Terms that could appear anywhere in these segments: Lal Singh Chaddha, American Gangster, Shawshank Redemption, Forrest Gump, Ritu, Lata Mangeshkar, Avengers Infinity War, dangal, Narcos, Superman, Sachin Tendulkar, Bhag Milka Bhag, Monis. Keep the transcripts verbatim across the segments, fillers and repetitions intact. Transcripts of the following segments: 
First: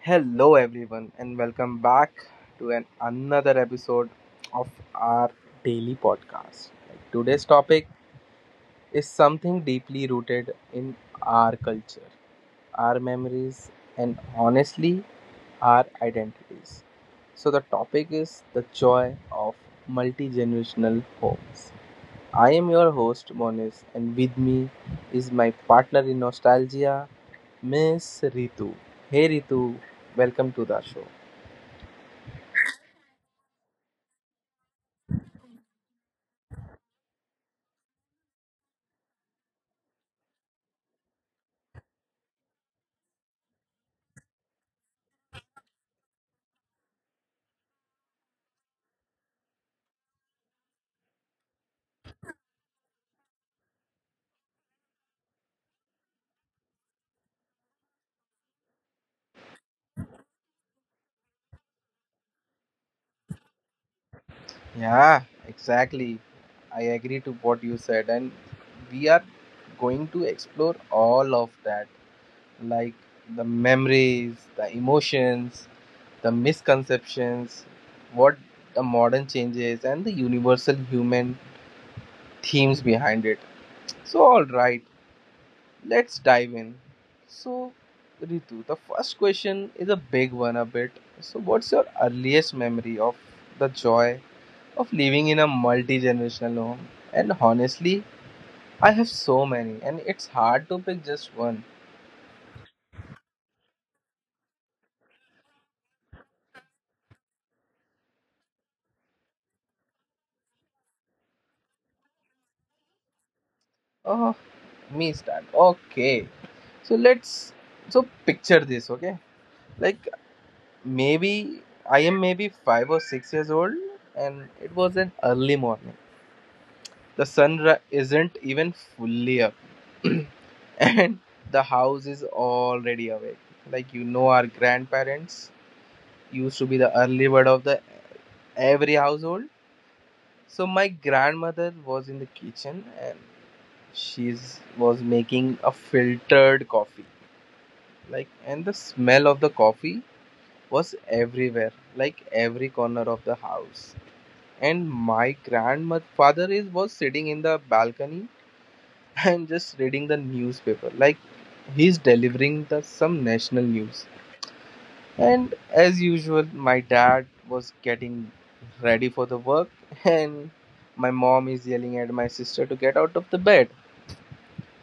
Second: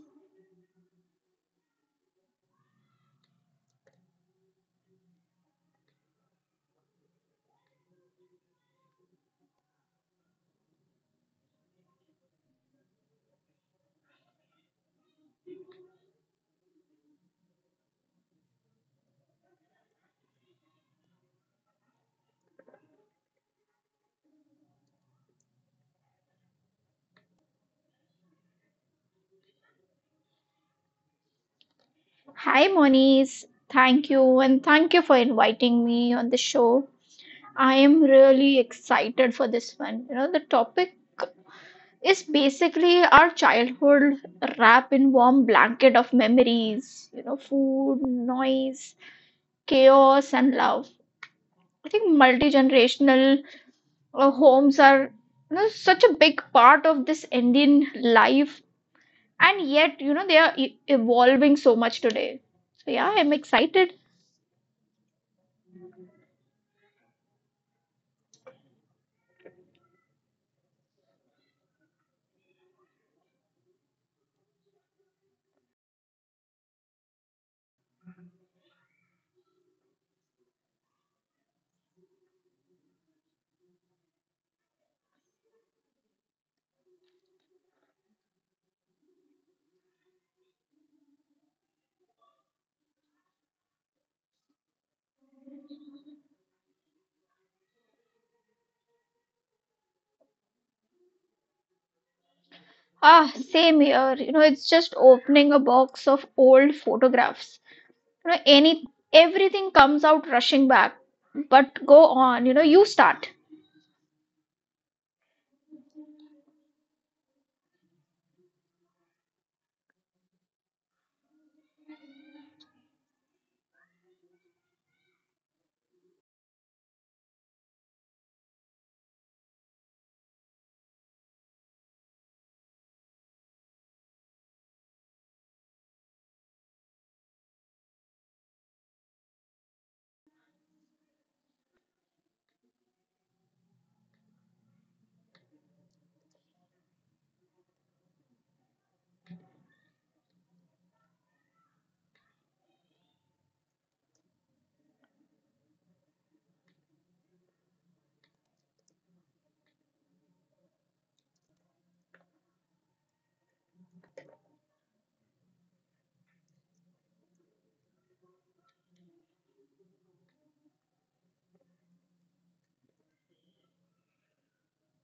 Hello everyone and welcome back to an another episode of our daily podcast. Like, today's topic is something deeply rooted in our culture, our memories, and honestly our identities. So the topic is the joy of multi-generational homes. I am your host Monis, and with me is my partner in nostalgia Miss Ritu. Hey Ritu, welcome to the show. Hi, Moniz. Thank you, and thank you for inviting me on the show. I am really excited for this one. You know, the topic is basically our childhood wrapped in warm blanket of memories, you know, food, noise, chaos, and love. I think multi-generational uh, homes are, you know, such a big part of this Indian life, and yet, you know, they are e- evolving so much today. So yeah, I'm excited. Yeah, exactly. I agree to what you said, and we are going to explore all of that, like the memories, the emotions, the misconceptions, what the modern changes, and the universal human themes behind it. So, all right, let's dive in. So, Ritu, the first question is a big one, a bit. So, what's your earliest memory of the joy of living in a multi generational home? And honestly, I have so many, and it's hard to pick just one. Ah, same here. You know, it's just opening a box of old photographs. You know, any everything comes out rushing back. But go on, you know, you start. Oh, me start. Okay. So let's. So picture this, okay? Like maybe I am maybe five or six years old, and it was an early morning. The sun ri- isn't even fully up, and the house is already awake. Like you know, our grandparents used to be the early bird of the every household. So my grandmother was in the kitchen, and she was making a filtered coffee. Like, and the smell of the coffee was everywhere, like every corner of the house. And my grandfather is was sitting in the balcony and just reading the newspaper. Like, he's delivering the some national news. And as usual, my dad was getting ready for the work, and my mom is yelling at my sister to get out of the bed,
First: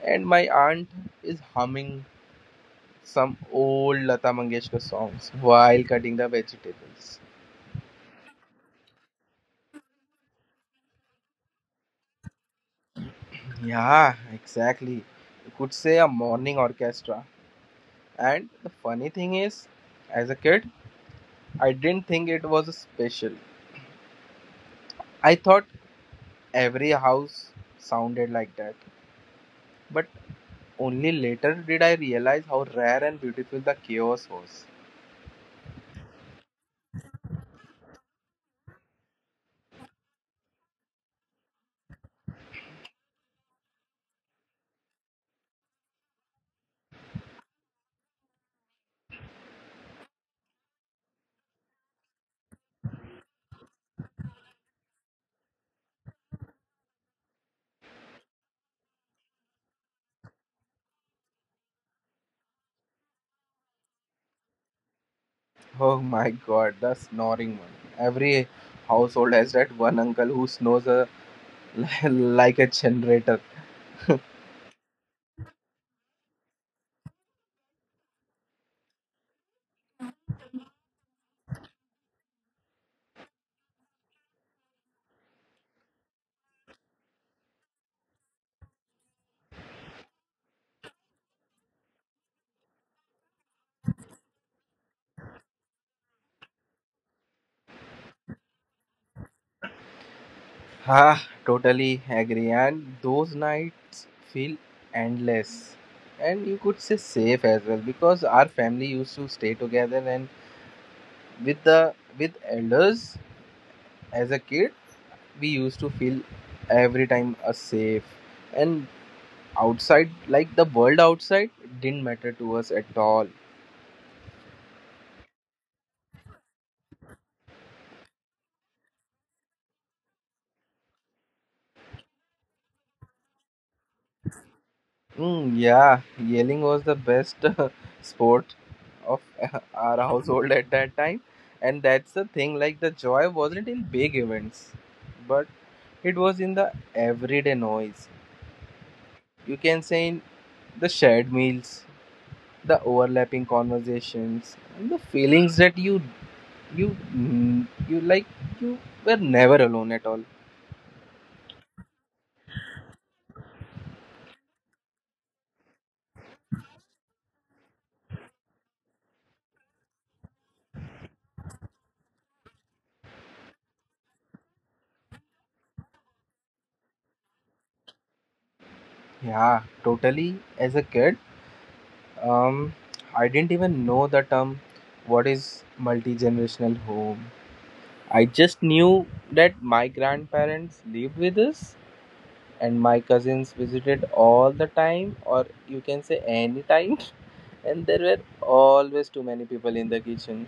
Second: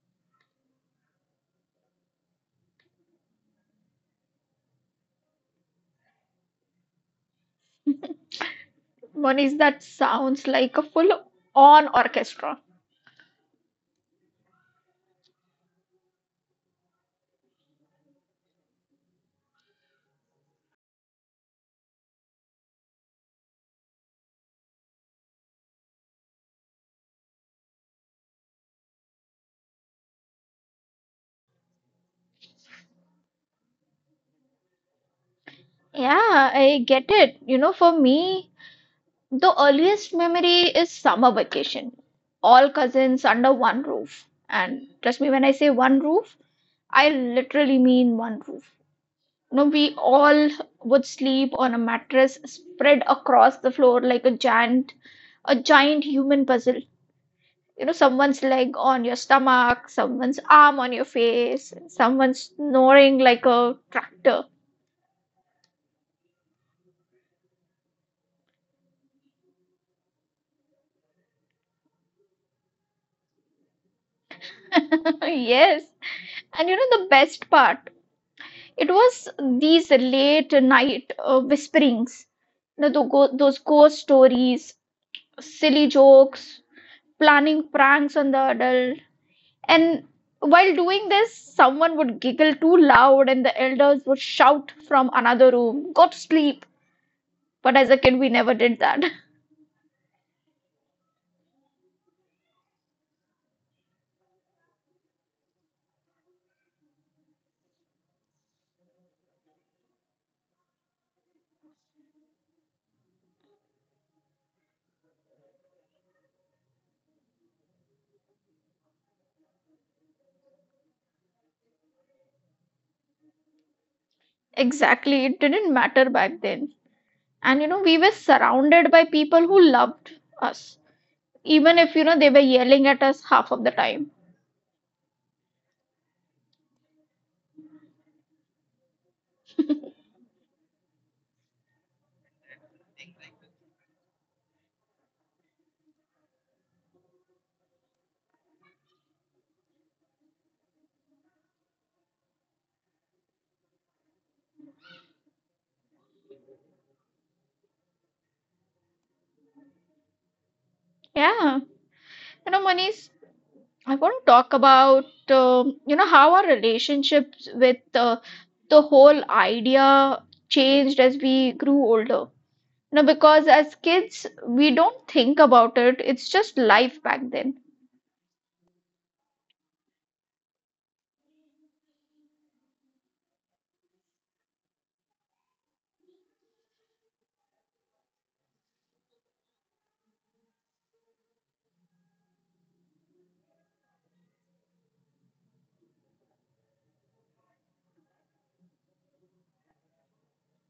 and my aunt is humming some old Lata Mangeshkar songs while cutting the vegetables. Monish, that sounds like a full-on orchestra. Yeah, exactly. You could say a morning orchestra. And the funny thing is, as a kid, I didn't think it was a special. I thought every house sounded like that. But only later did I realize how rare and beautiful the chaos was. Yeah, I get it. You know, for me, the earliest memory is summer vacation. All cousins under one roof. And trust me when I say one roof, I literally mean one roof. You know, we all would sleep on a mattress spread across the floor like a giant, a giant human puzzle. You know, someone's leg on your stomach, someone's arm on your face, someone snoring like a tractor. Oh my god, the snoring one. Every household has that one uncle who snores a, like a generator. Yes. And you know the best part? It was these late night uh, whisperings, you know, the go- those ghost stories, silly jokes, planning pranks on the adults. And while doing this, someone would giggle too loud, and the elders would shout from another room, "Go to sleep." But as a kid, we never did that. Ah, totally agree. And those nights feel endless. And you could say safe as well, because our family used to stay together and with the with elders, as a kid, we used to feel every time a safe, and outside, like the world outside, didn't matter to us at all. Exactly. It didn't matter back then. And you know, we were surrounded by people who loved us, even if you know they were yelling at us half of the time. Mm, yeah, yelling was the best uh, sport of uh, our household at that time. And that's the thing, like the joy wasn't in big events, but it was in the everyday noise. You can say in the shared meals, the overlapping conversations, and the feelings that you you mm, you like you were never alone at all. Yeah. You know, Manish, I want to talk about um, you know how our relationships with uh, the whole idea changed as we grew older. No, because as kids, we don't think about it. It's just life back then. Yeah, totally. As a kid, Um, I didn't even know the term what is multi generational home. I just knew that my grandparents lived with us and my cousins visited all the time, or you can say anytime. And there were always too many people in the kitchen.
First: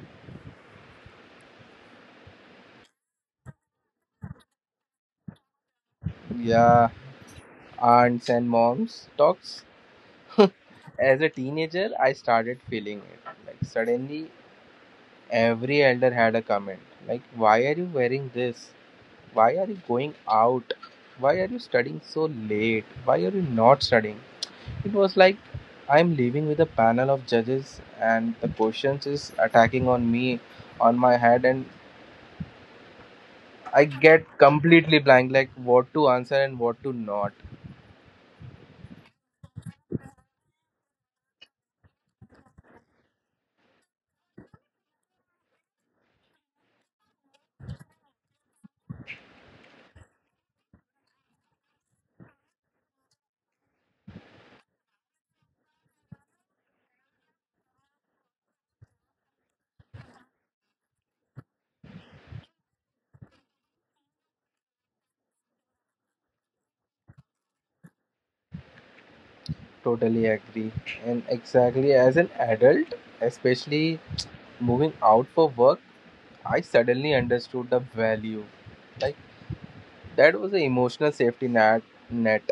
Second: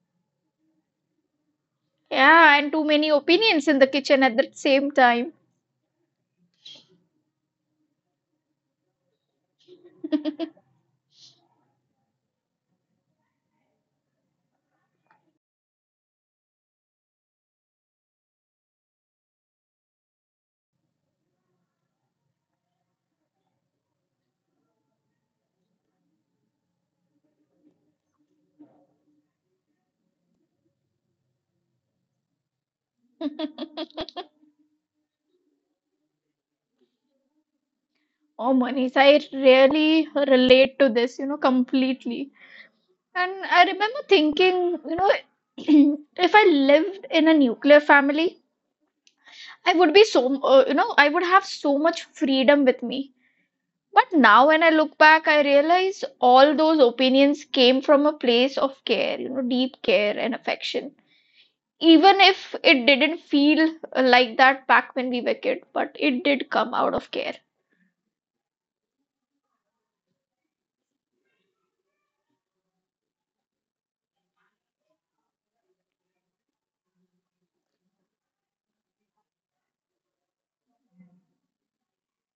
Yeah, and too many opinions in the kitchen at the same time. Yeah, aunts and moms talks. As a teenager, I started feeling it. Like suddenly, every elder had a comment like, "Why are you wearing this?" Why are you going out? Why are you studying so late? Why are you not studying? It was like I'm living with a panel of judges, and the questions is attacking on me on my head, and I get completely blank like what to answer and what to not. Oh, Manish, I really relate to this, you know, completely. And I remember thinking, you know, if I lived in a nuclear family, I would be so, uh, you know, I would have so much freedom with me. But now when I look back, I realize all those opinions came from a place of care, you know, deep care and affection, even if it didn't feel like that back when we were kids, but it did come out of care Totally agree. And exactly as an adult, especially moving out for work, I suddenly understood the value. Like that was an emotional safety net net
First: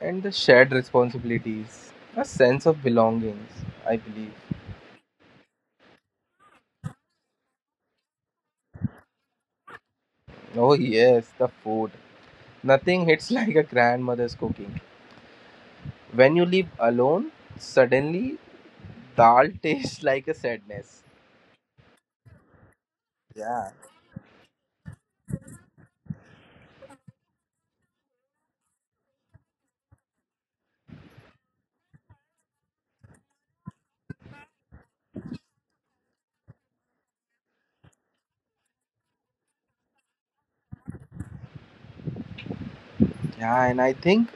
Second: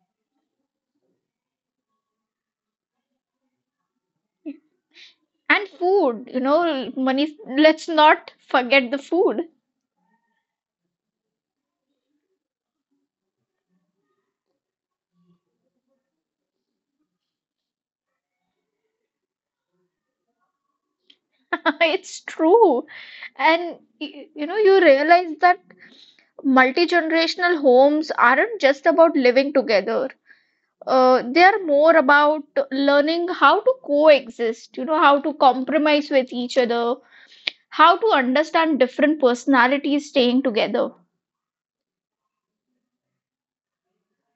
and the shared responsibilities, a sense of belongings, I believe. and food, you know, money. Let's not forget the food. Oh, yes, the food. Nothing hits like a grandmother's cooking. When you live alone, suddenly dal tastes like a sadness. It's true, Yeah. and y- you know you realize that multi-generational homes aren't just about living together. Uh, they are more about learning how to coexist, you know, how to compromise with each other, how to understand different personalities staying together. Yeah, and I think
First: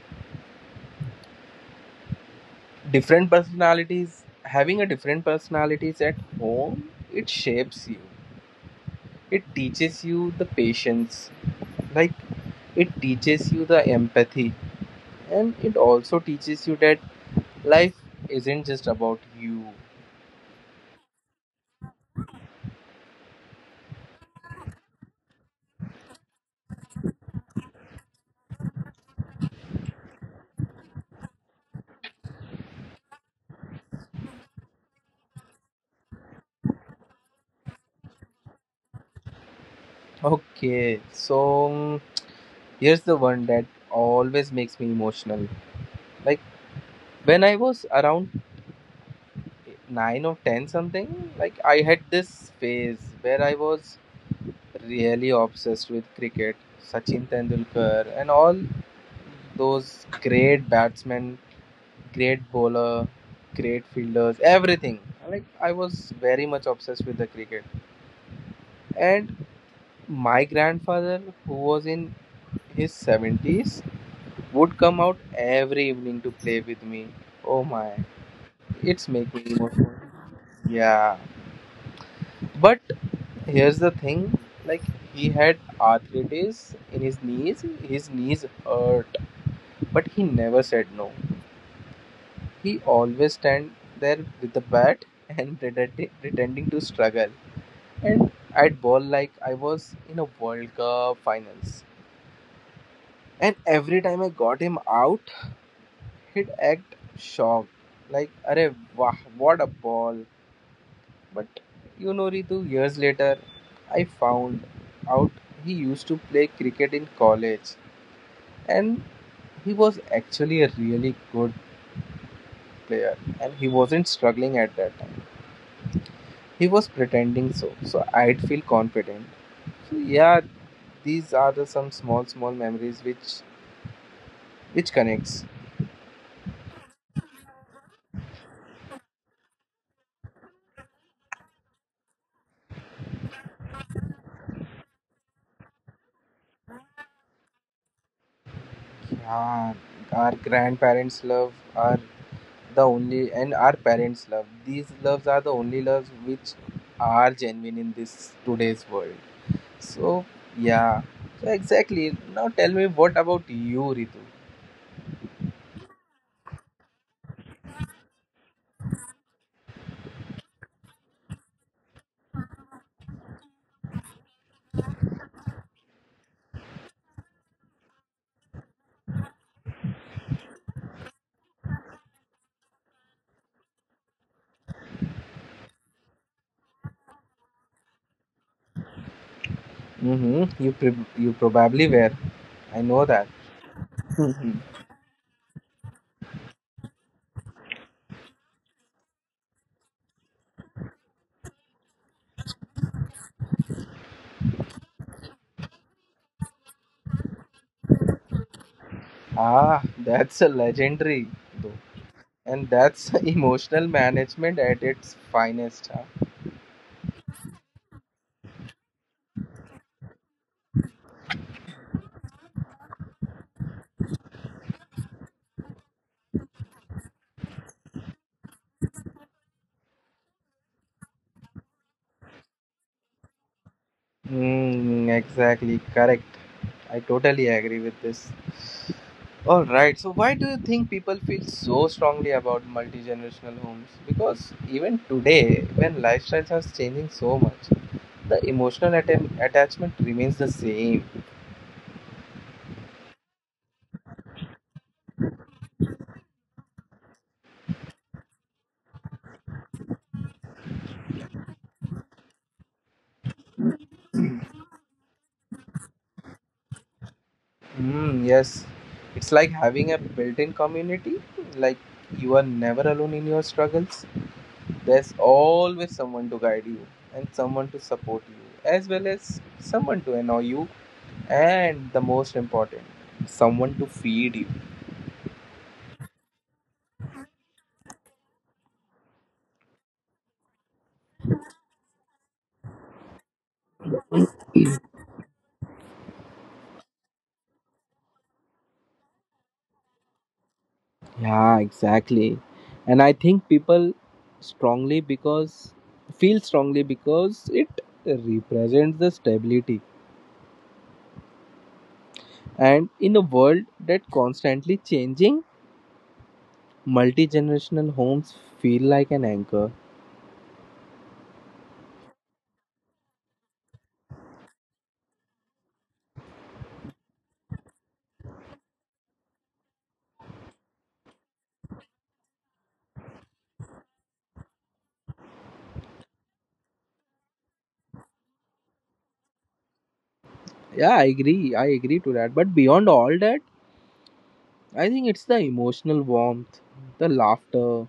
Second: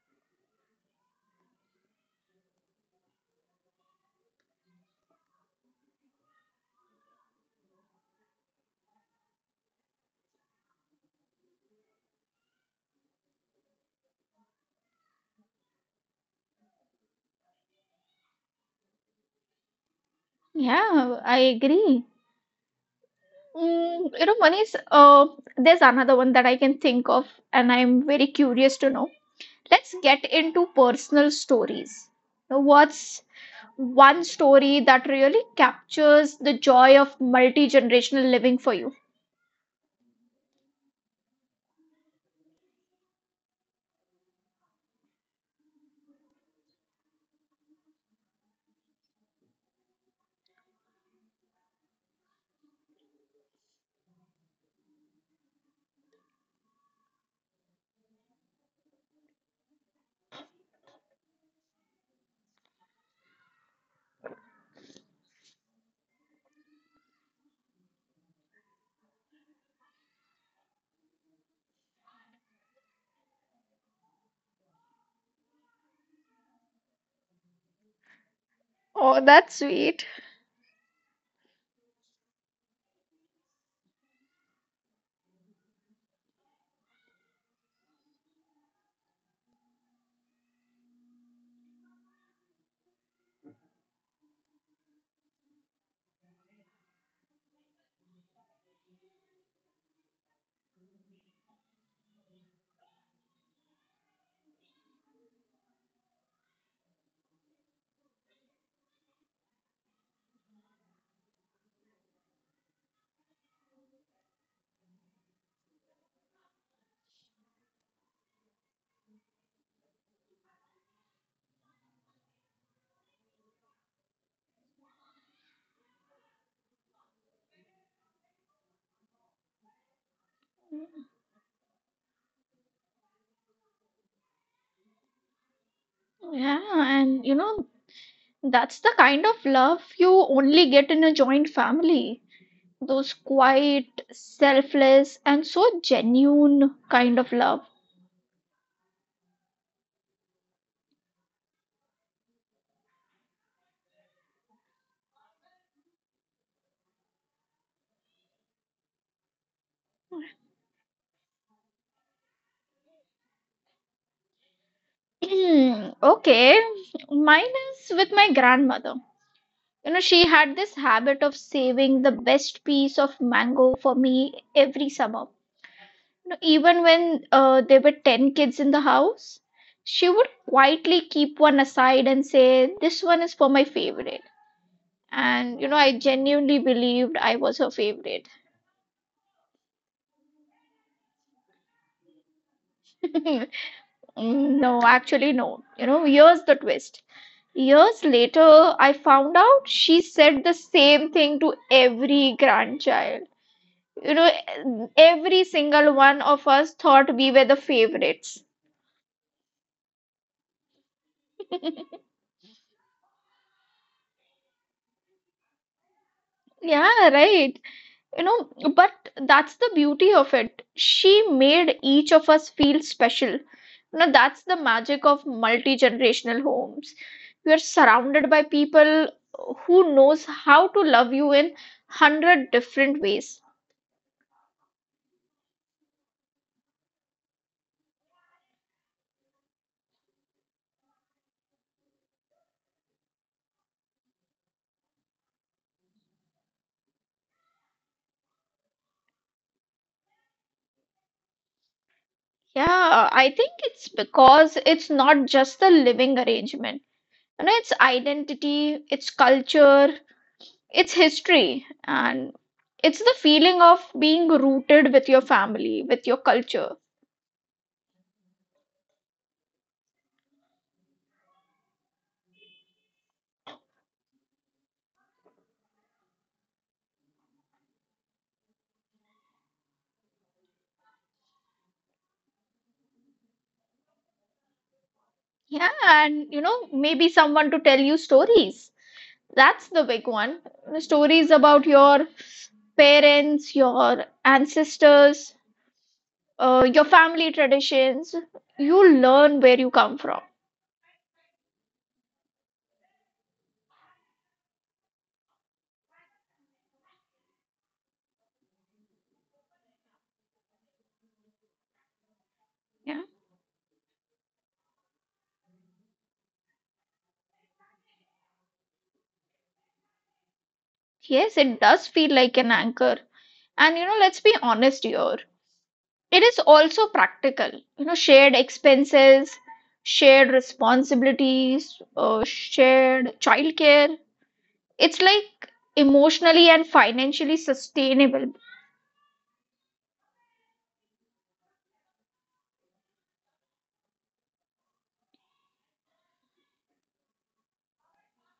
different personalities, having a different personalities at home, it shapes you. It teaches you the patience, like it teaches you the empathy, and it also teaches you that life isn't just about you. Yeah, I agree. Mm, you know, Manish, uh, there's another one that I can think of, and I'm very curious to know. Let's get into personal stories. Now, what's one story that really captures the joy of multi-generational living for you? Okay, so mm, here's the one that always makes me emotional. Like when I was around nine or ten something, like I had this phase where I was really obsessed with cricket, Sachin Tendulkar, and all those great batsmen, great bowler, great fielders, everything. Like I was very much obsessed with the cricket. And my grandfather, who was in his seventies, would come out every evening to play with me. Oh my, it's Oh, making that's me emotional. sweet. Yeah, but here's the thing like, he had arthritis in his knees, his knees hurt, but he never said no. He always stand there with the bat and pretending pretending to struggle. And I'd ball like I was in a World Cup finals. And every time I got him out, he'd act shocked, like, Arey, wah, what a ball. But you know, Ritu, years later, I found out he used to play cricket in college, and he was actually a really good player, and he wasn't struggling at that time. He was pretending so, so I'd feel confident. So, yeah, these are the some small, small memories which which connects. Yeah, and you know, that's the kind of love you only get in a joint family. Those quiet, selfless, and so genuine kind of love. Yeah, our grandparents' love, our the only and our parents' love. These loves are the only loves which are genuine in this today's world. So yeah. So exactly. Now tell me what about you, Ritu? Hmm, okay. Mine is with my grandmother. You know, she had this habit of saving the best piece of mango for me every summer. You know, even when uh, there were ten kids in the house, she would quietly keep one aside and say, "This one is for my favorite." And, you know, I genuinely believed I was her favorite. Mm-hmm. You pre- you probably were. I know that. Mm, no, actually, no. You know, here's the twist. Years later, I found out she said the same thing to every grandchild. You know, every single one of us thought we were the favorites. Ah, that's a legendary though. And that's emotional management at its finest. Huh? Yeah, right. You know, but that's the beauty of it. She made each of us feel special. You know, that's the magic of multi-generational homes. You are surrounded by people who knows how to love you in hundred different ways. Mm, exactly, correct. I totally agree with this. All right. So why do you think people feel so strongly about multi-generational homes? Because even today, when lifestyles are changing so much, the emotional atta- attachment remains the same. Yeah, uh, I think it's because it's not just the living arrangement. You know, it's identity, it's culture, it's history, and it's the feeling of being rooted with your family, with your culture. Mm, yes, it's like having a built-in community. Like you are never alone in your struggles. There's always someone to guide you, and someone to support you, as well as someone to annoy you. And the most important, someone to feed Yeah, and you know, maybe someone to tell you stories. That's the big one. Stories about your parents, your you. ancestors, uh, your family traditions. You learn where you come from. Yeah, exactly. And I think people strongly because feel strongly because it represents the stability. Yeah. And in a world that constantly changing, multi-generational homes feel like an anchor. Yes, it does feel like an anchor. And you know, let's be honest here. It is also practical. You know, shared expenses, shared responsibilities, uh, shared childcare. It's like emotionally and financially sustainable. Yeah, I agree. I agree to that. But beyond all that, I think it's the emotional warmth, the laughter,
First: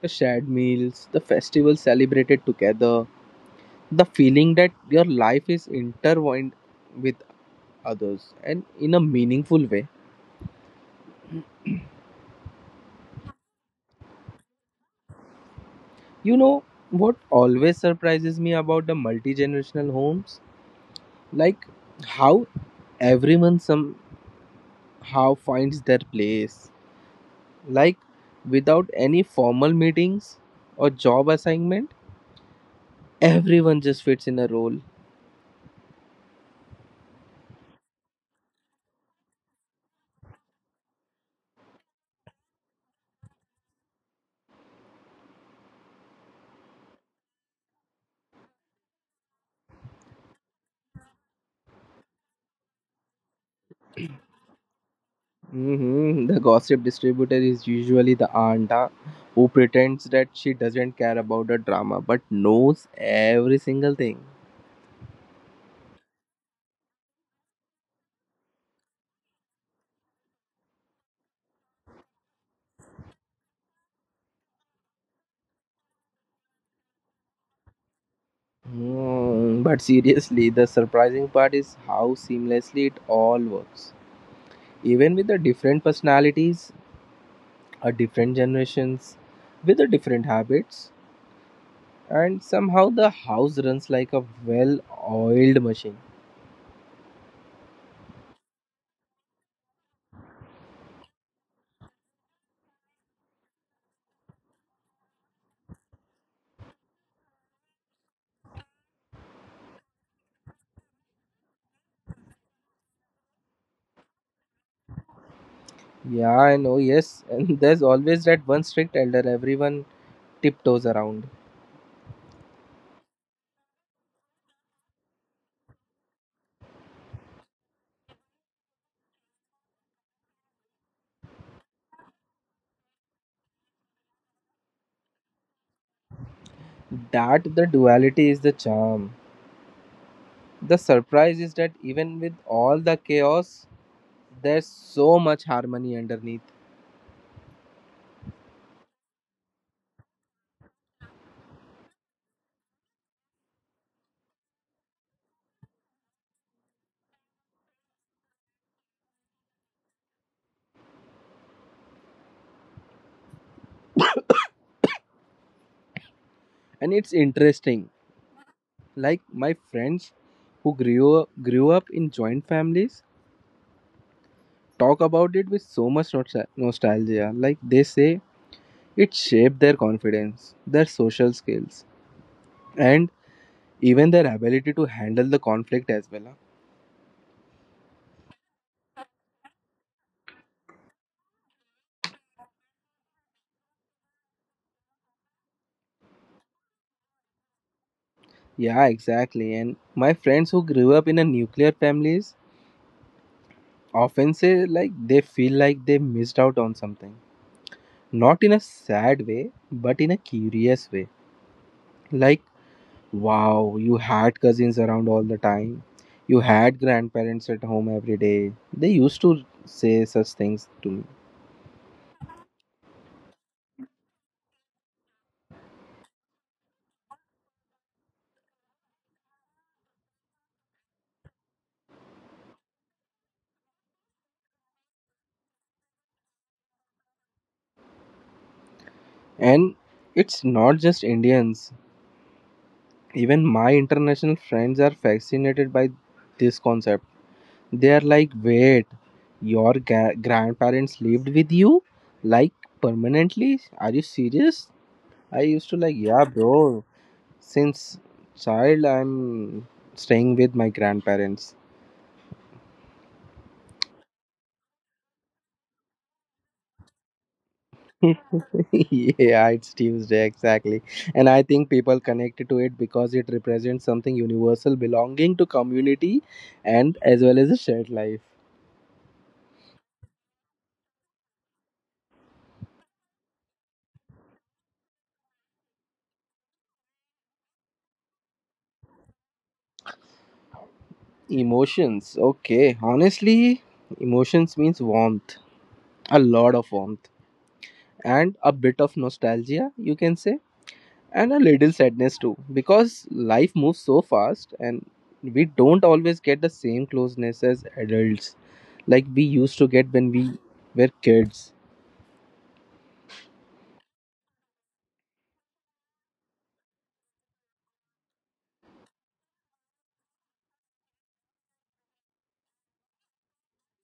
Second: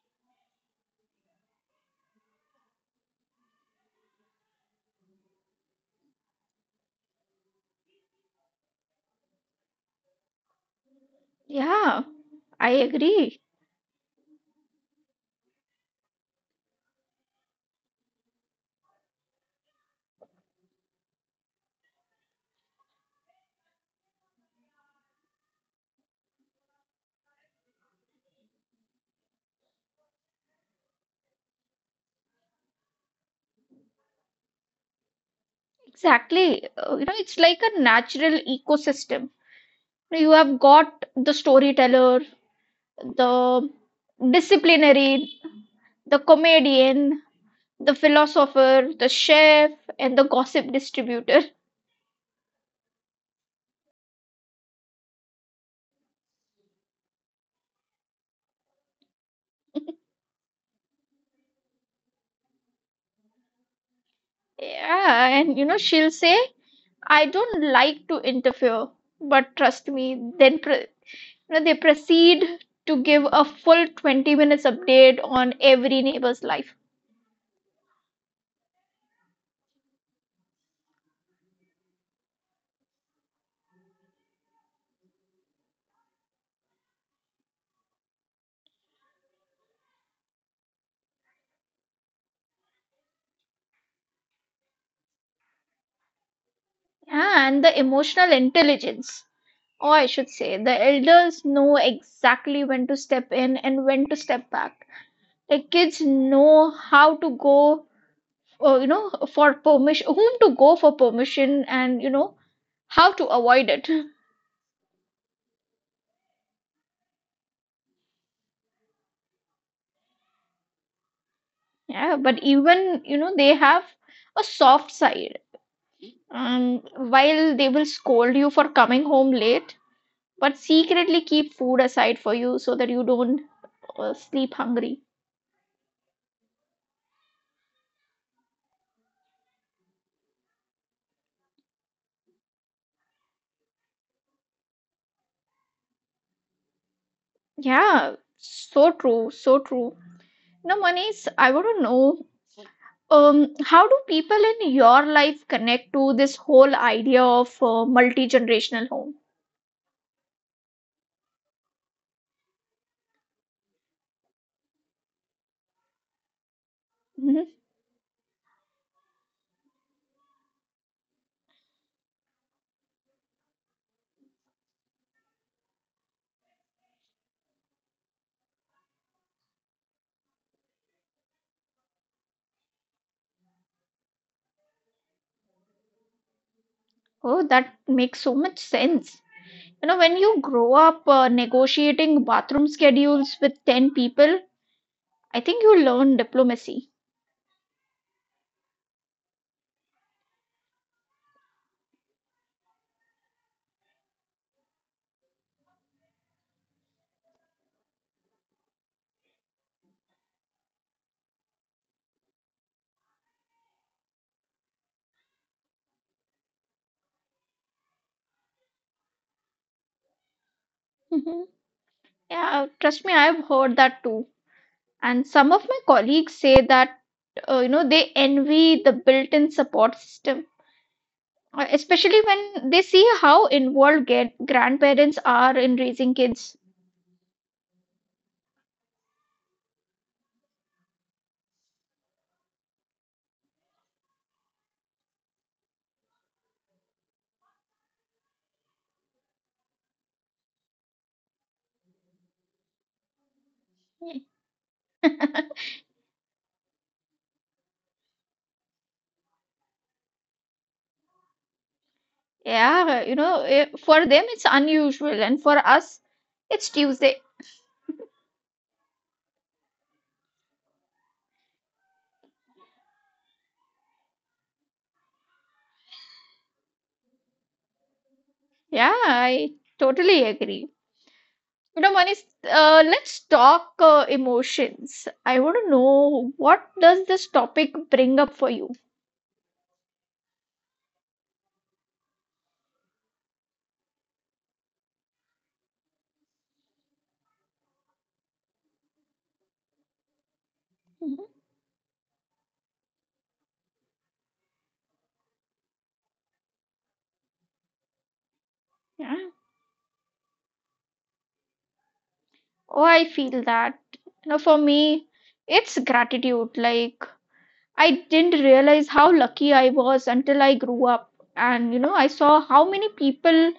the shared meals, the festival celebrated together, the feeling that your life is intertwined with others and in a meaningful way. Yeah, I agree. You know what always surprises me about the multi generational homes? Like how everyone somehow finds their place. Like without any formal meetings or job assignment, everyone just fits in a role. Exactly. Uh, you know, it's like a natural ecosystem. You have got the storyteller, the disciplinarian, the comedian, the philosopher, the chef, and the gossip distributor. Hmm, the gossip distributor is usually the aunta who pretends that she doesn't care about the drama but knows every single thing. Yeah, and you know, she'll say, "I don't like to interfere, but trust me," then pre- you know, they proceed to give a full twenty minutes update on every neighbor's life. Hmm, but seriously, the surprising part is how seamlessly it all works. Even with the different personalities, a different generations, with the different habits, and somehow the house runs like a well-oiled machine. Yeah, and the emotional intelligence, or I should say, the elders know exactly when to step in and when to step back. The kids know how to go, uh, you know, for permission whom to go for permission, and you know how to avoid it. Yeah, I know, yes, and there's always that one strict elder everyone tiptoes around. Yeah, but even you know they have a soft side. Um, while they will scold you for coming home late, but secretly keep food aside for you so that you don't uh, sleep hungry. That the duality is the charm. The surprise is that even with all the chaos, there's so much harmony underneath. Yeah, so true, so true. Now, Manish, I want to know, um, how do people in your life connect to this whole idea of uh, multi generational home? And it's Mm-hmm. interesting. Like my friends who grew up, grew up in joint families talk about it with so much nostal- nostalgia. Like they say it shaped their confidence, their social skills, and even their ability to handle the conflict as well, huh? Oh, that makes so much sense. You know, when you grow up uh, negotiating bathroom schedules with ten people, I think you learn diplomacy. Yeah, exactly. And my friends who grew up in a nuclear families often say like they feel like they missed out on something, not in a sad way but in a curious way, like wow, you had cousins around all the time, you had grandparents at home every day, they used to say such things to me. Mhm. Yeah, trust me, I've heard that too. And some of my colleagues say that, uh, you know, they envy the built-in support system, uh, especially when they see how involved get grandparents are in raising kids. And it's not just indians, even my international friends are fascinated by this concept. They are like, wait, your ga- grandparents lived with you, like permanently, are you serious? I used to like, yeah, bro. Since child, I'm staying with my grandparents. Yeah, you know, eh, for them it's unusual, and for us, it's Tuesday. Yeah, it's Tuesday exactly, and I think people connected to it because it represents something universal, belonging to community, and as well as a shared life. Yeah, I totally agree. You know, Manish, uh, let's talk uh, emotions. I want to know what does this topic bring up for you? Emotions, okay. Honestly, emotions means warmth, a lot of warmth, and a bit of nostalgia. You can say. And a Mhm. little sadness too, because life moves so fast and we don't always get the same closeness as adults like we Yeah. used to get when we were kids. Oh, I feel that. You know, for me, it's gratitude. Like, I didn't realize how lucky I was until I grew up. And, you know, I saw how many people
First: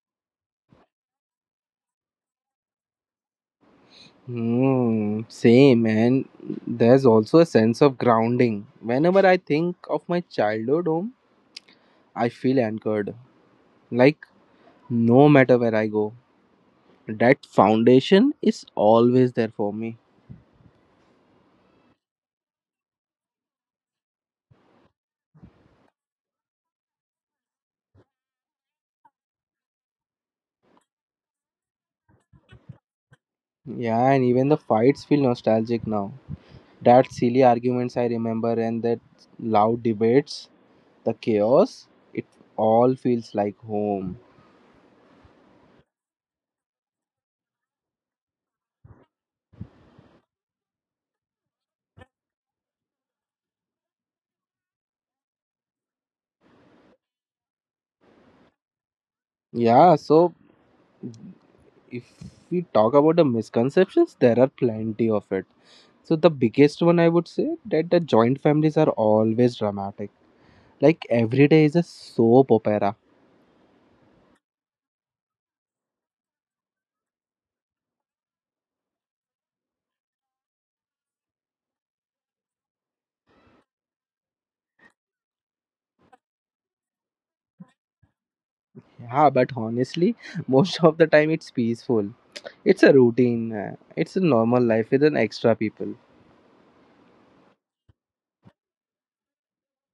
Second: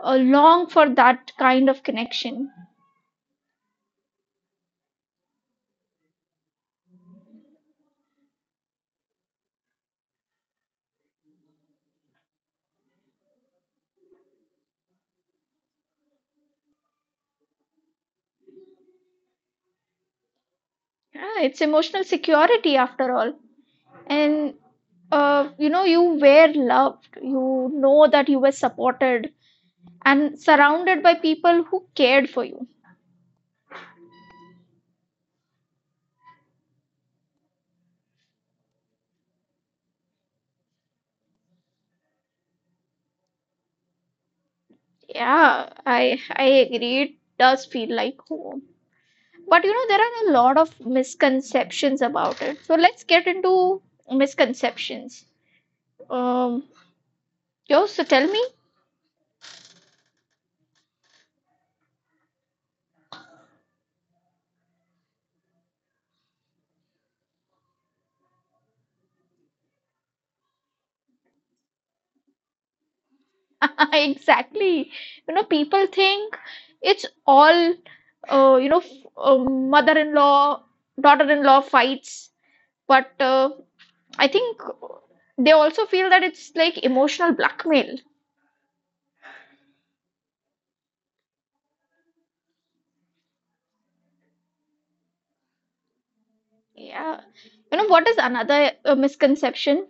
uh, long for that kind of connection. Hmm, same. And there's also a sense of grounding. Whenever I think of my childhood home, I feel anchored, like no matter where I go, that foundation is always there for me. Yeah, it's emotional security after all. And uh, you know you were loved, you know that you were supported and surrounded by people who cared for you. Yeah, and even the fights feel nostalgic now. That silly arguments I remember, and that loud debates, the chaos, it all feels like home. Yeah, i i agree. It does feel like home. But you know there are a lot of misconceptions about it, so let's get into misconceptions. Um, yo, so tell me. Yeah, so if we talk about the misconceptions, there are plenty of it. So the biggest one I would say that the joint families are always dramatic. Like every day is a soap opera. Exactly. You know people think it's all, uh, you know, f- uh, mother-in-law, daughter-in-law fights, but uh, I think they also feel that it's like emotional blackmail. Yeah, but honestly, most of the time it's peaceful. It's a routine. uh, It's a normal life with an extra people. Yeah. You know, what is another uh, misconception?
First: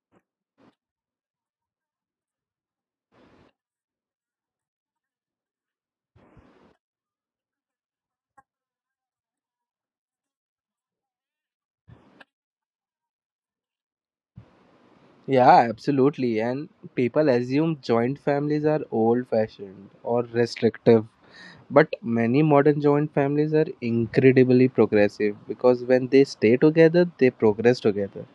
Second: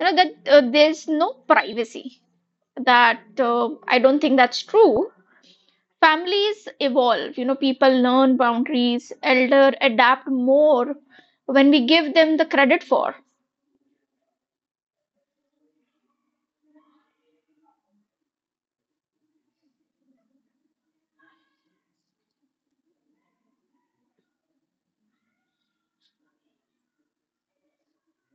You know, that uh, there's no privacy. That uh, I don't think that's true. Families evolve, you know, people learn boundaries, elder adapt more when we give them the credit for, Yeah, absolutely. And people assume joint families are old fashioned or restrictive. But many modern joint families are incredibly progressive because when they stay together, they progress together.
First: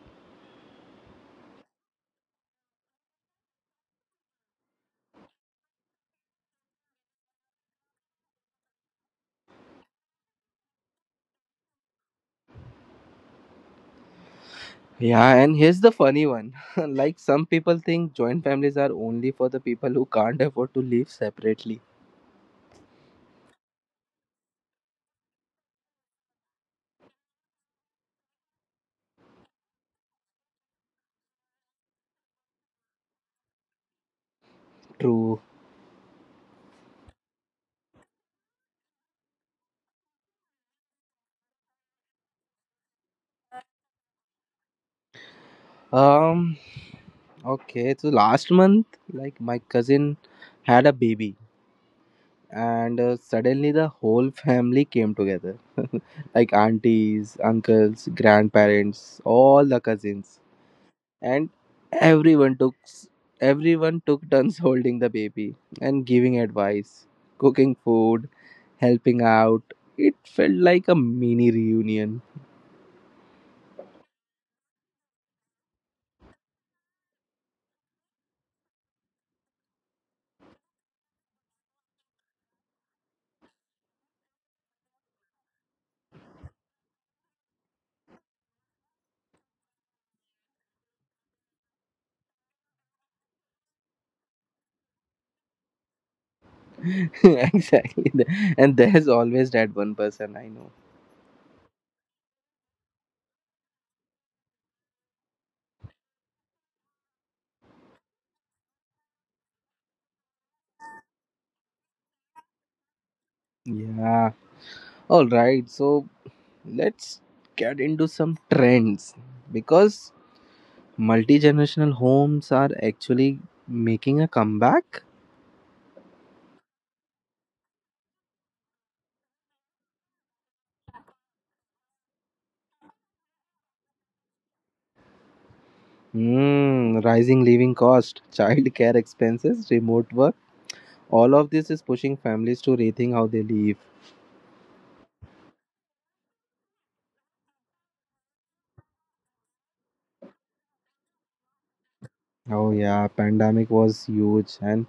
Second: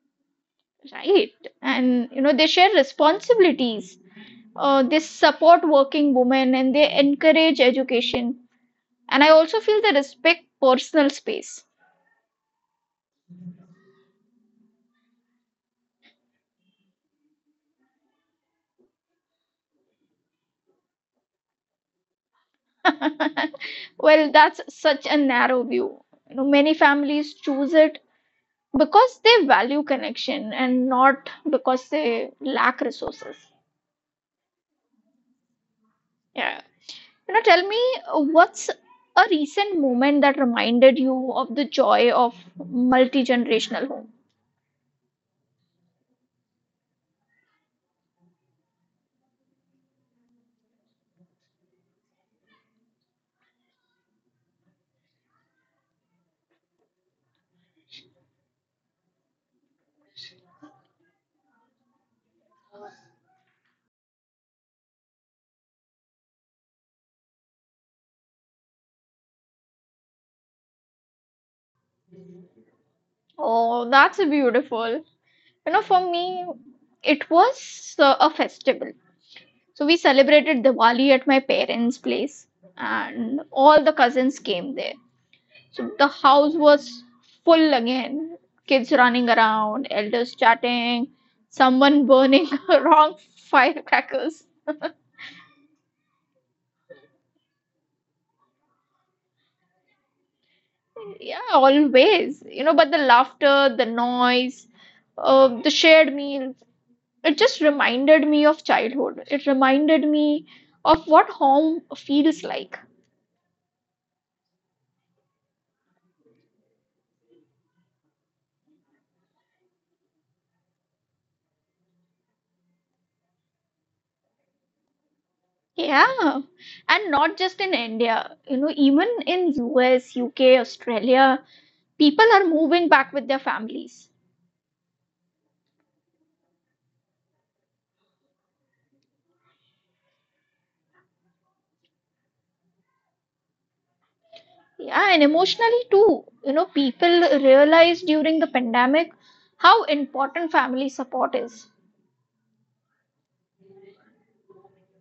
right? And, you know, they share responsibilities. Uh, they support working women, and they encourage education, and I also feel they respect personal space. Yeah, and here's the funny one. Like some people think joint families are only for the people who can't afford to live separately. Well, that's such a narrow view. You know, many families choose it because they value connection and not because they lack resources. True. Yeah, you know, tell me, uh, what's a recent moment that reminded you of the joy of multi-generational home? Um okay, so last month, like, my cousin had a baby, and uh, suddenly the whole family came together. Like aunties, uncles, grandparents, all the cousins, and everyone took everyone took turns holding the baby and giving advice, cooking food, helping out. It felt like a mini reunion. Oh, that's beautiful. You know, for me, it was uh, a festival. So we celebrated Diwali at my parents' place, and all the cousins came there. So the house was full again. Kids running around, elders chatting, someone burning wrong firecrackers. Exactly, and there's always that one person, I know. Yeah, always. You know, but the laughter, the noise, uh, the shared meals, it just reminded me of childhood. It reminded me of what home feels like. Yeah, all right, so let's get into some trends, because multi-generational homes are actually making a comeback. Yeah, and not just in India, you know, even in U S, U K, Australia, people are moving back with their families. Hmm, rising living cost, child care expenses, remote work, all of this is pushing families to rethink how they live. Yeah, and emotionally too. You know, people realized during the pandemic how important family support is. Oh yeah, pandemic was huge, and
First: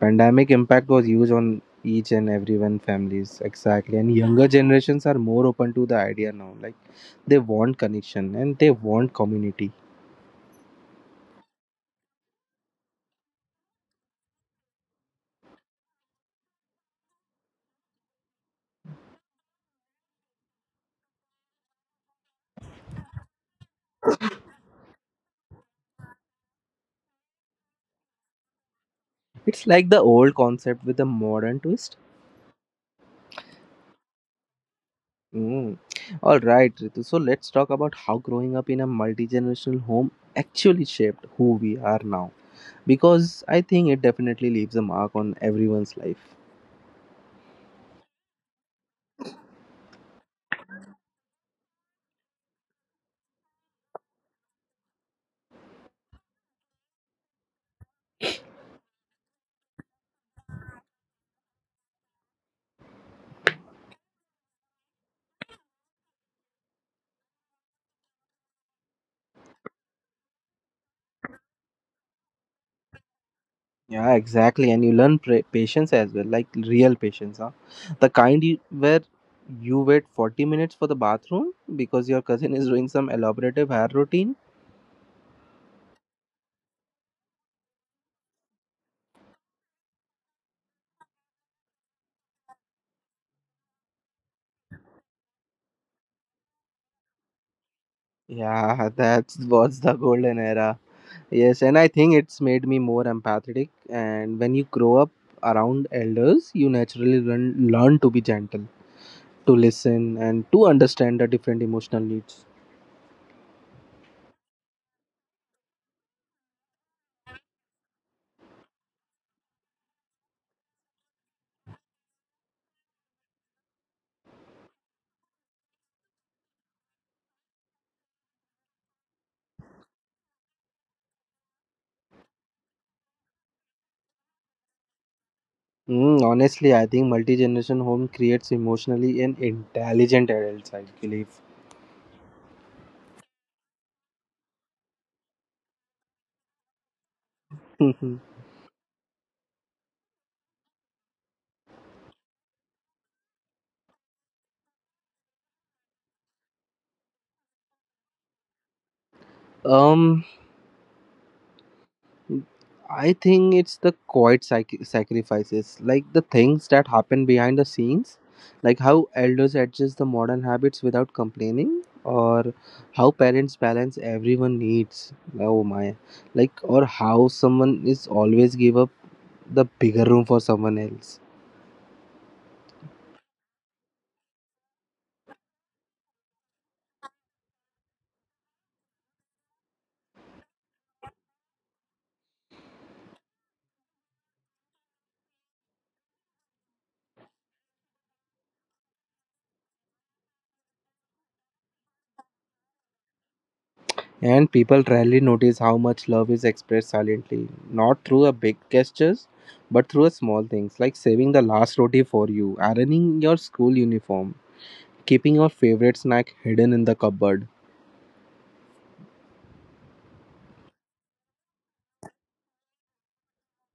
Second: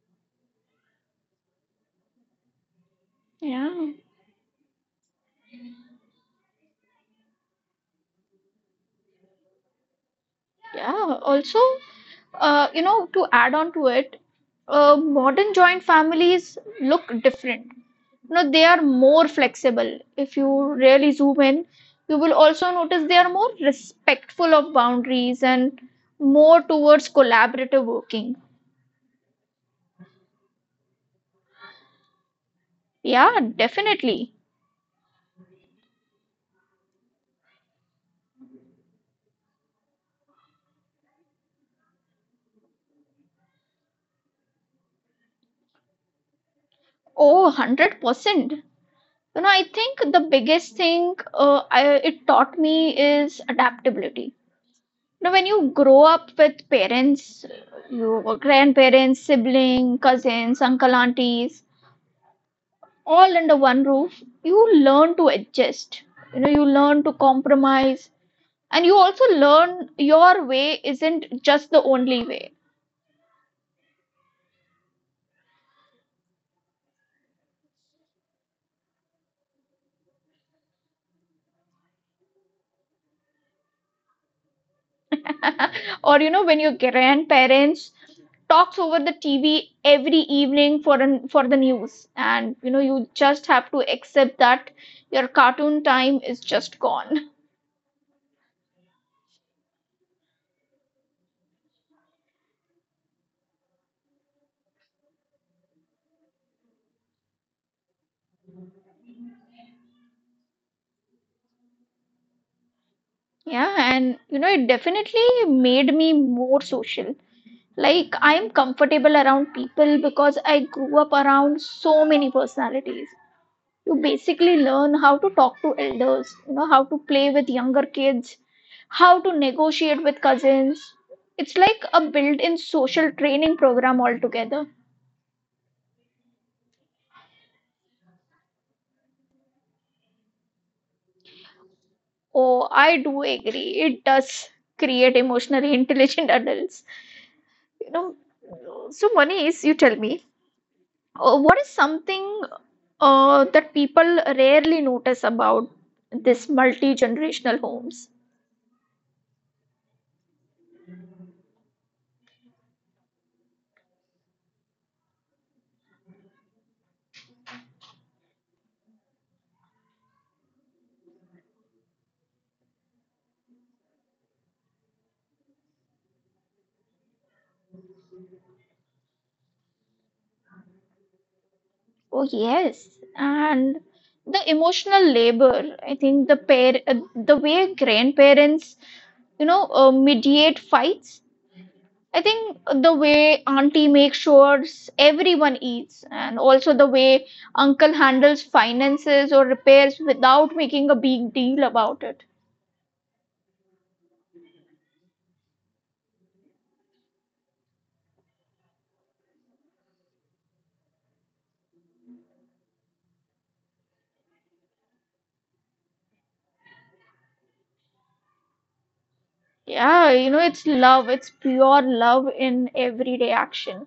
pandemic impact was huge on each and everyone families. Yeah. Exactly, and younger generations are more open to the idea now, like, they want connection and they want community. Yeah, also, uh, you know, to add on to it, uh, modern joint families look different. You know, they are more flexible. If you really zoom in, you will also notice they are more respectful of boundaries and more towards collaborative working. It's like the old concept with a modern twist. Yeah, definitely. Mm. All right, Ritu. So let's talk about how growing up in a multi generational home actually shaped who we are now. Because I think it definitely leaves a mark on everyone's life. Oh, one hundred percent. You know, I think the biggest thing uh, I, it taught me is adaptability. Now, when you grow up with parents, your grandparents, siblings, cousins, uncle, aunties, all under one roof, you learn to adjust. You know, you learn to compromise. And you also learn your way isn't just the only way. Yeah, exactly. And you learn pra- patience as well, like real patience. Huh? The kind you, where you wait forty minutes for the bathroom because your cousin is doing some elaborative hair routine. Or, you know, when your grandparents talks over the T V every evening for an, for the news, and you know you just have to accept that your cartoon time is just gone. Yeah, that's was the golden era. Yes, and I think it's made me more empathetic. And when you grow up around elders, you naturally learn, learn to be gentle, to listen, and to understand the different emotional needs. Yeah, and you know, it definitely made me more social. Like, I am comfortable around people because I grew up around so many personalities. You basically learn how to talk to elders, you know, how to play with younger kids, how to negotiate with cousins. It's like a built in social training program altogether. Mm, honestly, I think multi generation home creates emotionally an intelligent adults, I believe. Oh, I do agree. It does create emotionally intelligent adults. You know, so Manish, you tell me, Uh, what is something uh, that people rarely notice about this multi-generational homes? um, I think it's the quiet sac- sacrifices, like the things that happen behind the scenes, like how elders adjust the modern habits without complaining, or how parents balance everyone needs. Oh my, like or how someone is always give up the bigger room for someone else. Oh yes, and the emotional labor. I think the pair, uh, the way grandparents, you know, uh, mediate fights. I think the way auntie makes sure everyone eats, and also the way uncle handles finances or repairs without making a big deal about it. And people rarely notice how much love is expressed silently, not through a big gestures, but through a small things like saving the last roti for you, ironing your school uniform, keeping your favorite snack hidden in the cupboard. Yeah, you know, it's love. It's pure love in everyday action.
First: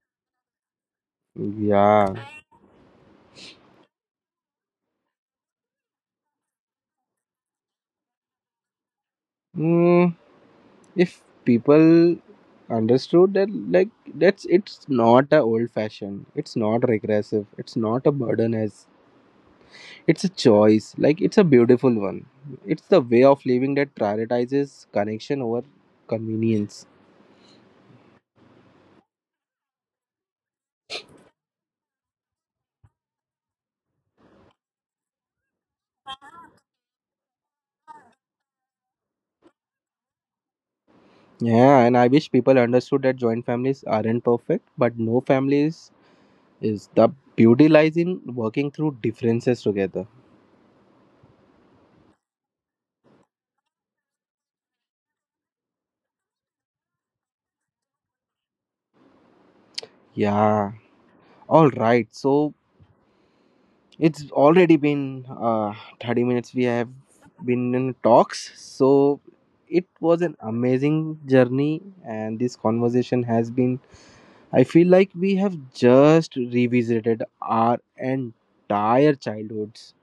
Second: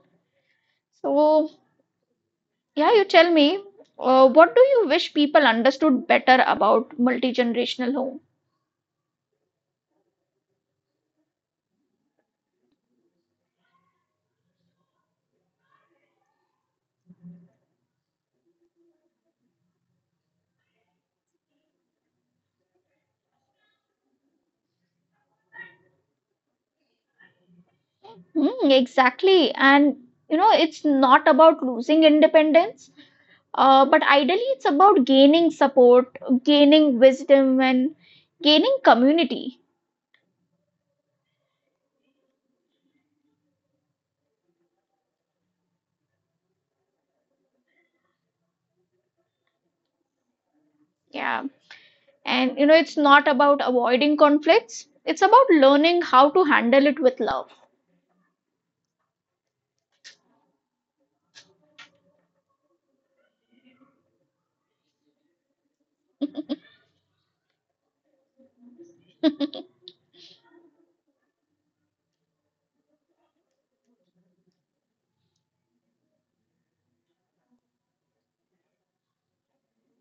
So, Yeah. yeah, you tell me, uh, what do you wish people understood better about multi-generational home? Mm, if people understood that, like, that's it's not a old fashioned, it's not regressive, it's not a burden, as it's a choice, like, it's a beautiful one. It's the way of living that prioritizes connection over convenience. Hmm, exactly. And, you know, it's not about losing independence, uh, but ideally it's about gaining support, gaining wisdom, and gaining community. Yeah, and I wish people understood that joint families aren't perfect, but no families is the beauty lies in working through differences together. Yeah. And, you know, it's not about avoiding conflicts. It's about learning how to handle it with love. Yeah. All right. So it's already been uh, thirty minutes. We have been in talks. So it was an amazing journey, and this conversation has been. I feel like we have just revisited our entire childhoods.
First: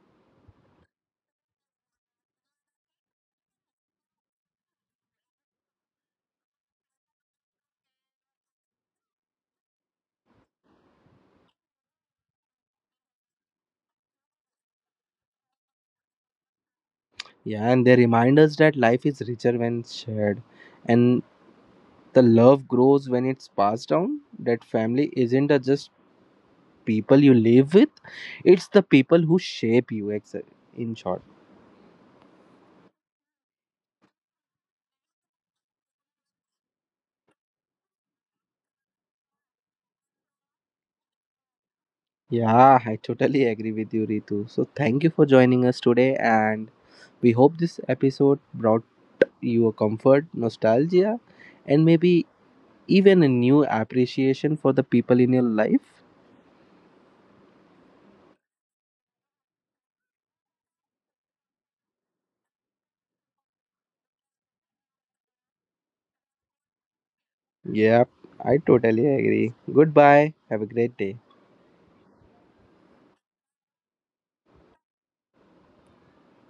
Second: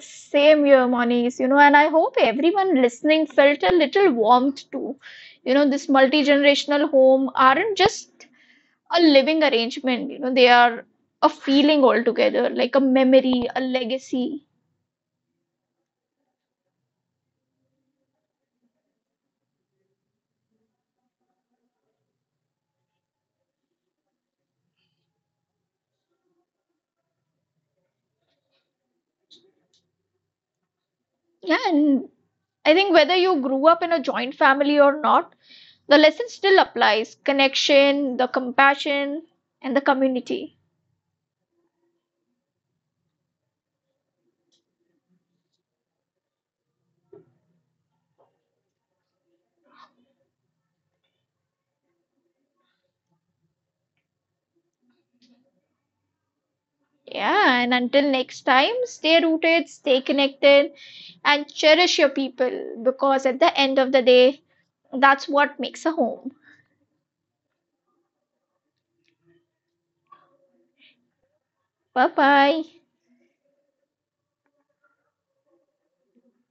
Same here, Monish, you know, and I hope everyone listening felt a little warmth too. You know, this multi-generational home aren't just a living arrangement, you know, they are a feeling altogether, like a memory, a legacy. Yeah, and they remind us that life is richer when shared, and the love grows when it's passed down. That family isn't a just people you live with, it's the people who shape you, ex- in short. Yeah, and I think whether you grew up in a joint family or not, the lesson still applies. Connection, the compassion, and the community. Yeah, I totally agree with you, Ritu. So, thank you for joining us today, and we hope this episode brought you a comfort, nostalgia, and maybe even a new appreciation for the people in your life. Yeah, and until next time, stay rooted, stay connected, and cherish your people, because at the end of the day, that's what makes a home. Yep, I totally agree. Goodbye. Have a great day. Bye bye.